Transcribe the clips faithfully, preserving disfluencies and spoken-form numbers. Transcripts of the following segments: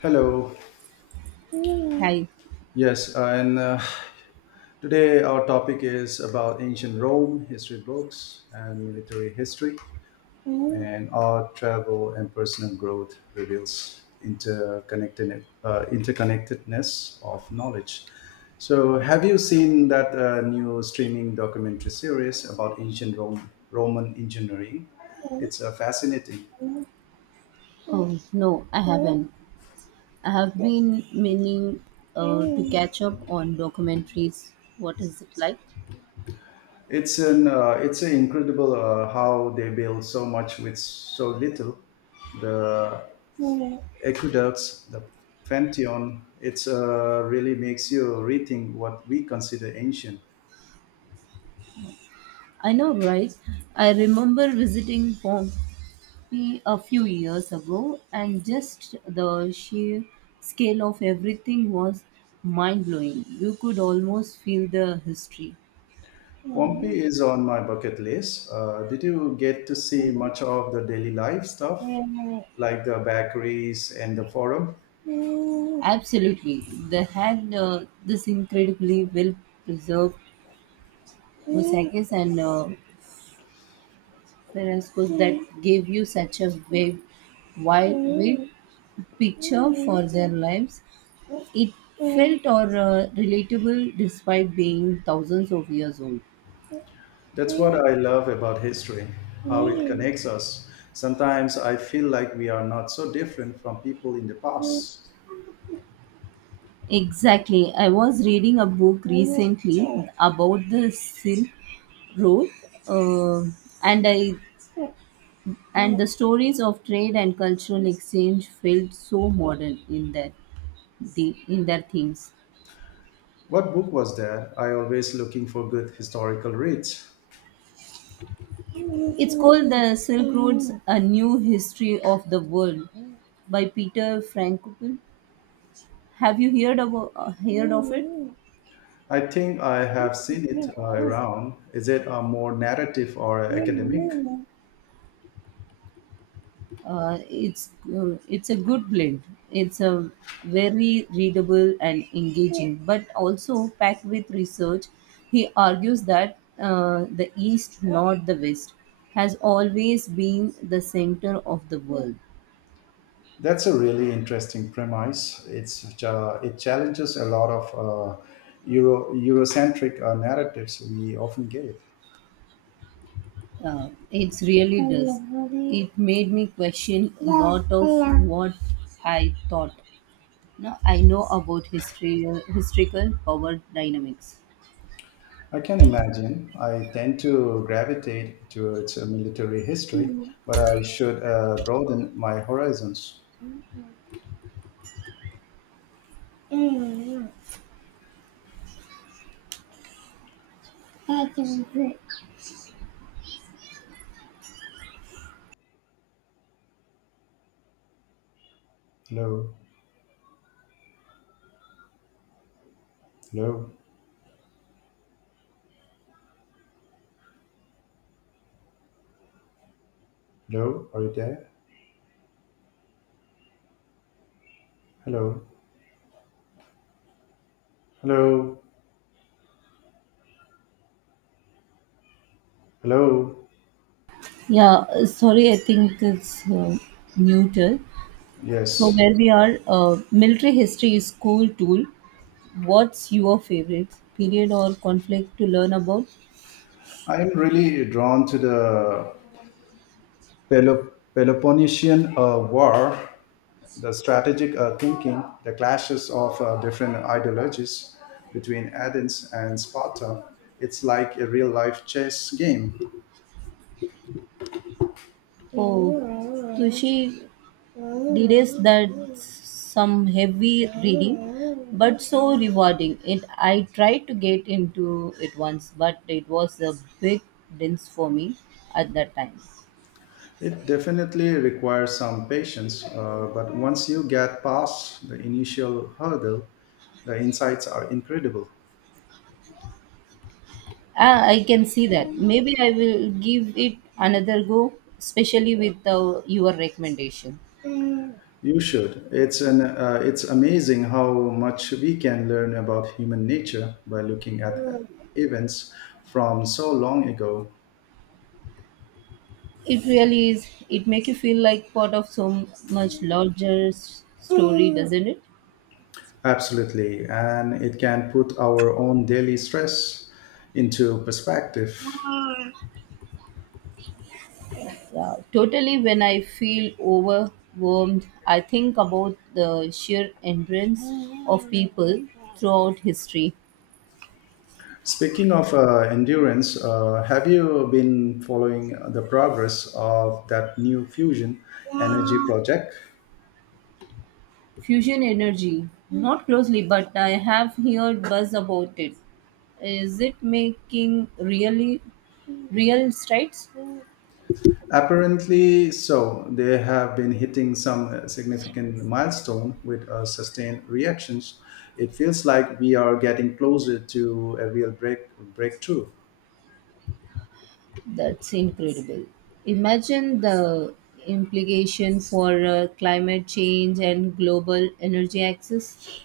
Hello. Hi. Yes, uh, and uh, today our topic is about ancient Rome, history books, and military history, Oh, and art, travel, and personal growth reveals interconnected, uh, interconnectedness of knowledge. So, have you seen that uh, new streaming documentary series about ancient Rome, Roman engineering? It's uh, fascinating. no, I haven't. I have been meaning uh, to catch up on documentaries. What is it like? It's an uh, it's an incredible uh, how they build so much with so little. The I aqueducts, the Pantheon, it's uh, really makes you rethink what we consider ancient. know, right? I remember visiting Pompeii a few years ago, and just the sheer scale of everything was mind blowing. You could almost feel the history. Pompeii is on my bucket list. Uh, did you get to see much of the daily life stuff, like the bakeries and the forum? Absolutely, they had uh, this incredibly well preserved mosaics and uh, frescoes that gave you such a wide, wide picture for their lives. It felt or uh, relatable despite being thousands of years old. That's what I love about history, how it connects us. Sometimes I feel like we are not so different from people in the past. Exactly. I was reading a book recently about the Silk Road, uh, and I And the stories of trade and cultural exchange felt so modern in their, the, in their themes. What book was there? I always looking for good historical reads. It's called The Silk Roads A New History of the World by Peter Frankopan. Have you heard, about, uh, heard of it? I think I have seen it uh, around. Is it a more narrative or academic? Mm. Uh, it's uh, it's a good blend. It's a very readable and engaging, but also packed with research. He argues that uh, the East, not the West, has always been the center of the world. That's a really interesting premise. It's uh, it challenges a lot of uh, Euro Eurocentric uh, narratives we often get. Uh, it really does. It made me question a lot of what I thought. Now I know about history, uh, historical power dynamics. I can imagine. I tend to gravitate towards uh, military history, but I should uh, broaden my horizons. Hello, hello, hello. Are you there? Hello. Hello. Hello. Yeah, uh, sorry, I think it's uh, muted. So, Yes. where we are, uh, military history is cool tool. What's your favorite period or conflict to learn about? I am really drawn to the Pelo- Peloponnesian uh, War, the strategic uh, thinking, the clashes of uh, different ideologies between Athens and Sparta. It's like a real life chess game. Oh, Tushi did is that some heavy reading, but so rewarding. It I tried to get into it once, but it was a big dense for me at that time. It definitely requires some patience, uh, but once you get past the initial hurdle, the insights are incredible. Ah, I can see that. Maybe I will give it another go, especially with uh, your recommendation. It You should. It's an uh, it's amazing how much we can learn about human nature by looking at events from so long ago. really is. It make you feel like part of so much larger s- story, doesn't it? Absolutely, and it can put our own daily stress into perspective. Yeah, totally. When I feel overwhelmed, I think about the sheer endurance of people throughout history. Speaking of uh, endurance, uh, have you been following the progress of that new fusion energy project? Fusion energy, not closely, but I have heard buzz about it. Is it making really real strides? Apparently, so they have been hitting some uh, significant milestone with uh, sustained reactions. It feels like we are getting closer to a real break breakthrough. That's incredible. Imagine the implication for uh, climate change and global energy access.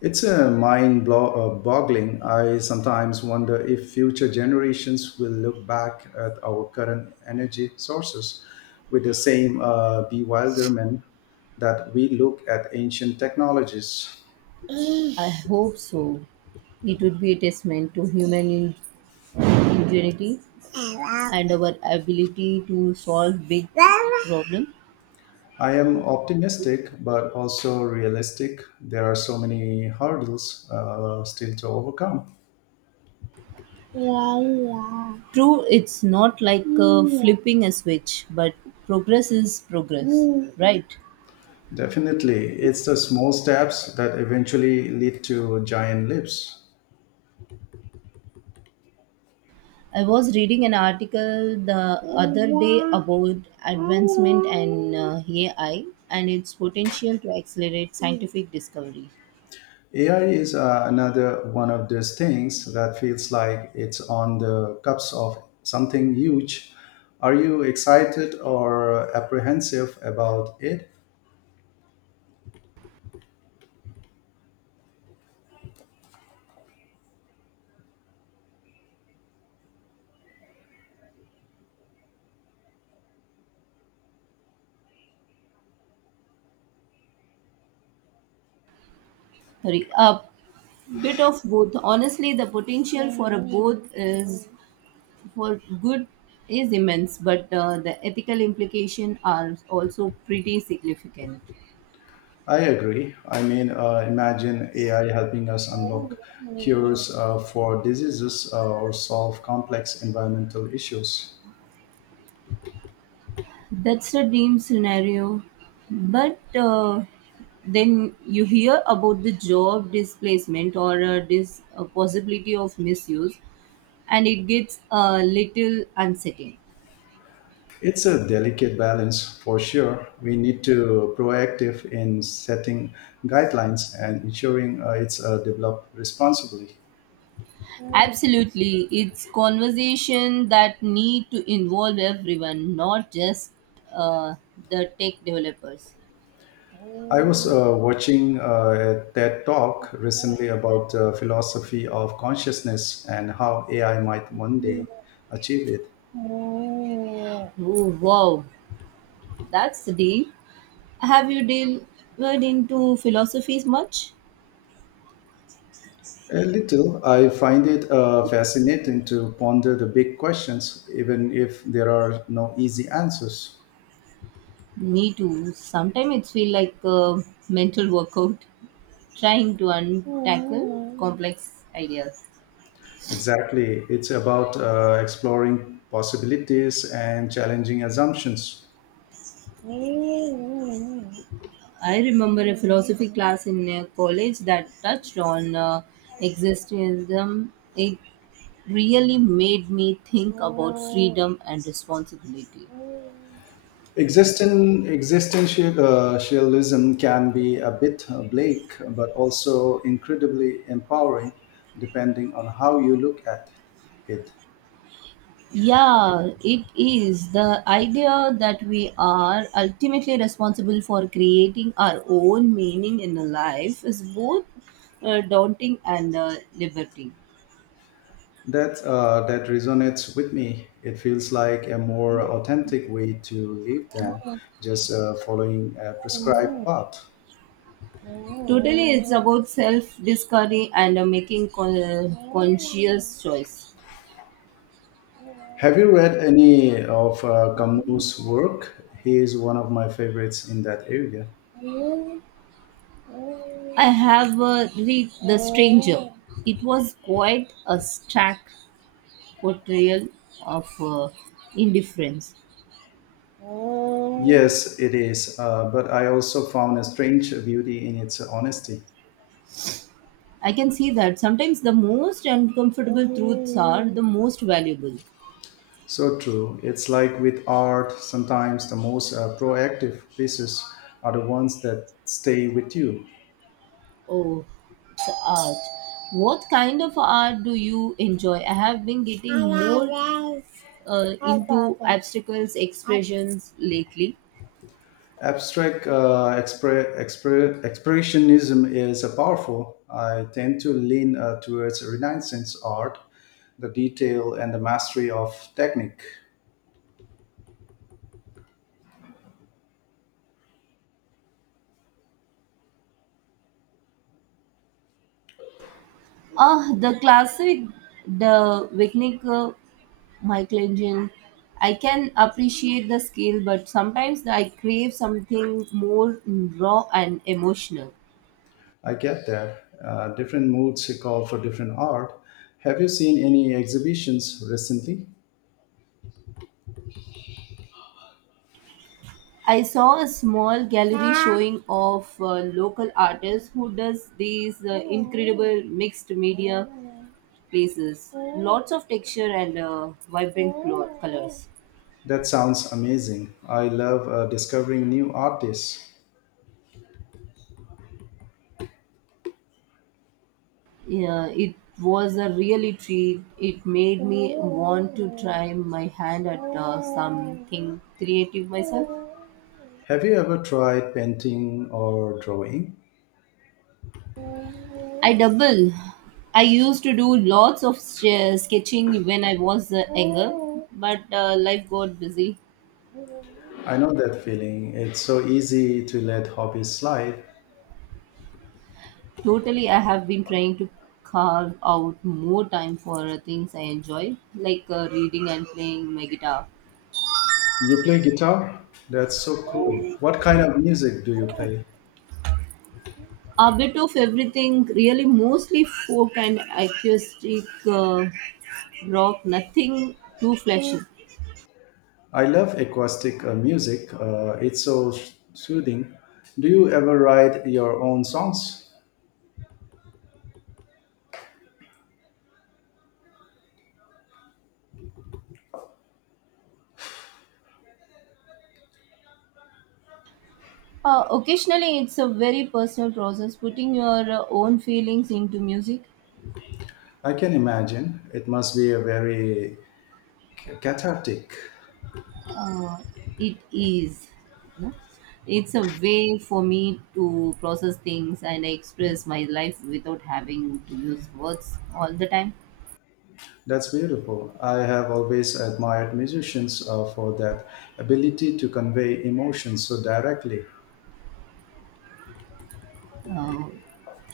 It's a mind blo- uh, boggling. I sometimes wonder if future generations will look back at our current energy sources with the same uh, bewilderment that we look at ancient technologies. I hope so. It would be a testament to human in- ingenuity and our ability to solve big problems. I am optimistic, but also realistic. There are so many hurdles uh, still to overcome. True, it's not like uh, flipping a switch, but progress is progress, right? Definitely, it's the small steps that eventually lead to giant leaps. I was reading an article the other day about advancement and uh, A I and its potential to accelerate scientific discovery. A I is uh, another one of those things that feels like it's on the cusp of something huge. Are you excited or apprehensive about it? Sorry, a bit of both. Honestly, the potential for a both is for good is immense, but uh, the ethical implications are also pretty significant. I agree. I mean, uh, imagine A I helping us unlock cures uh, for diseases uh, or solve complex environmental issues. That's a dream scenario. But uh, then you hear about the job displacement or uh, this uh, possibility of misuse, and it gets a little unsettling. It's a delicate balance for sure. We need to proactive in setting guidelines and ensuring uh, it's uh, developed responsibly. Absolutely, it's conversation that need to involve everyone, not just uh, the tech developers. I was Oh uh, watching uh, a TED talk recently about the philosophy of consciousness and how A I might one day achieve it. wow, that's deep. Have you delved into philosophies much? A little. I find it uh, fascinating to ponder the big questions, even if there are no easy answers. Me too. Sometimes it feels like a mental workout, trying to untackle complex ideas. Exactly. It's about uh, exploring possibilities and challenging assumptions. I remember a philosophy class in uh, college that touched on uh, existentialism. It really made me think about freedom and responsibility. Existen- existentialism can be a bit bleak, but also incredibly empowering, depending on how you look at it. Yeah, it is the idea that we are ultimately responsible for creating our own meaning in life is both uh, daunting and uh, liberating. That uh, that resonates with me. It feels like a more authentic way to live than just uh, following a prescribed Totally, path. it's about self discovery and uh, making con- conscious choice. Have you read any of uh, Camus' work? He is one of my favorites in that area. I have uh, read The Stranger. It was quite a stark portrayal of uh, indifference. Oh, Yes, it is. Uh, but I also found a strange beauty in its honesty. I can see that sometimes the most uncomfortable truths are the oh, most valuable. So true. It's like with art, sometimes the most uh, proactive pieces are the ones that stay with you. Oh, it's art. What kind of art do you enjoy? I have been getting more uh, into obstacles expressions lately. Abstract uh, expre- expre- expressionism is a powerful. I tend to lean uh, towards Renaissance art, the detail and the mastery of technique. Ah, the classic, the Wicnica, Michelangelo. I can appreciate the scale, but sometimes I crave something more raw and emotional. I get that. Uh, different moods call for different art. Have you seen any exhibitions recently? I saw a small gallery showing of uh, local artists who does these uh, incredible mixed media pieces. Lots of texture and uh, vibrant colors. That sounds amazing. I love uh, discovering new artists. Yeah, it was a really treat. It made me want to try my hand at uh, something creative myself. Have you ever tried painting or drawing? I double. I used to do lots of sh- sketching when I was uh, younger, but uh, life got busy. I know that feeling. It's so easy to let hobbies slide. Totally, I have been trying to carve out more time for things I enjoy, like uh, reading and playing my guitar. You play guitar? That's so cool. What kind of music do you play? A bit of everything, really, mostly folk and acoustic uh, rock, nothing too flashy. I love acoustic uh, music. Uh, it's so soothing. Do you ever write your own songs? Uh, occasionally, it's a very personal process, putting your uh, own feelings into music. I can imagine. It must be a very cathartic. uh, it is, no? It's a way for me to process things and express my life without having to use words all the time. That's beautiful. I have always admired musicians uh, for that ability to convey emotions so directly. uh,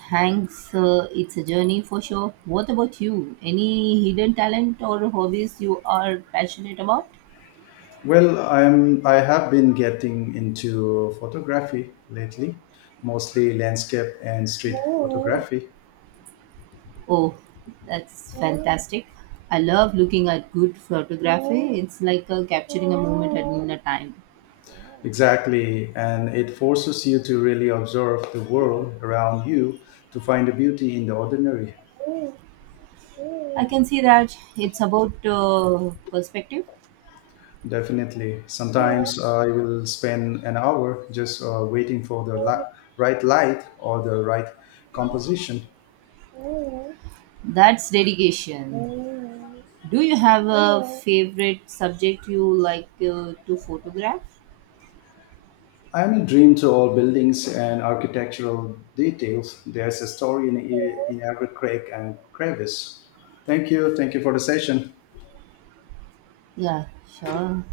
Thanks, uh, it's a journey for sure. What about you, any hidden talent or hobbies you are passionate about? Well, I'm I have been getting into photography lately, mostly landscape and street photography. Oh, that's fantastic. I love looking at good photography. It's like uh, capturing a moment at in a time. Exactly, and it forces you to really observe the world around you to find the beauty in the ordinary. I can see that it's about uh, perspective. Definitely. Sometimes I will spend an hour just uh, waiting for the li- right light or the right composition. That's dedication. Do you have a favorite subject you like uh, to photograph? I am a dream to all buildings and architectural details. There's a story in, in every crack and crevice. Thank you. Thank you for the session. Yeah, sure.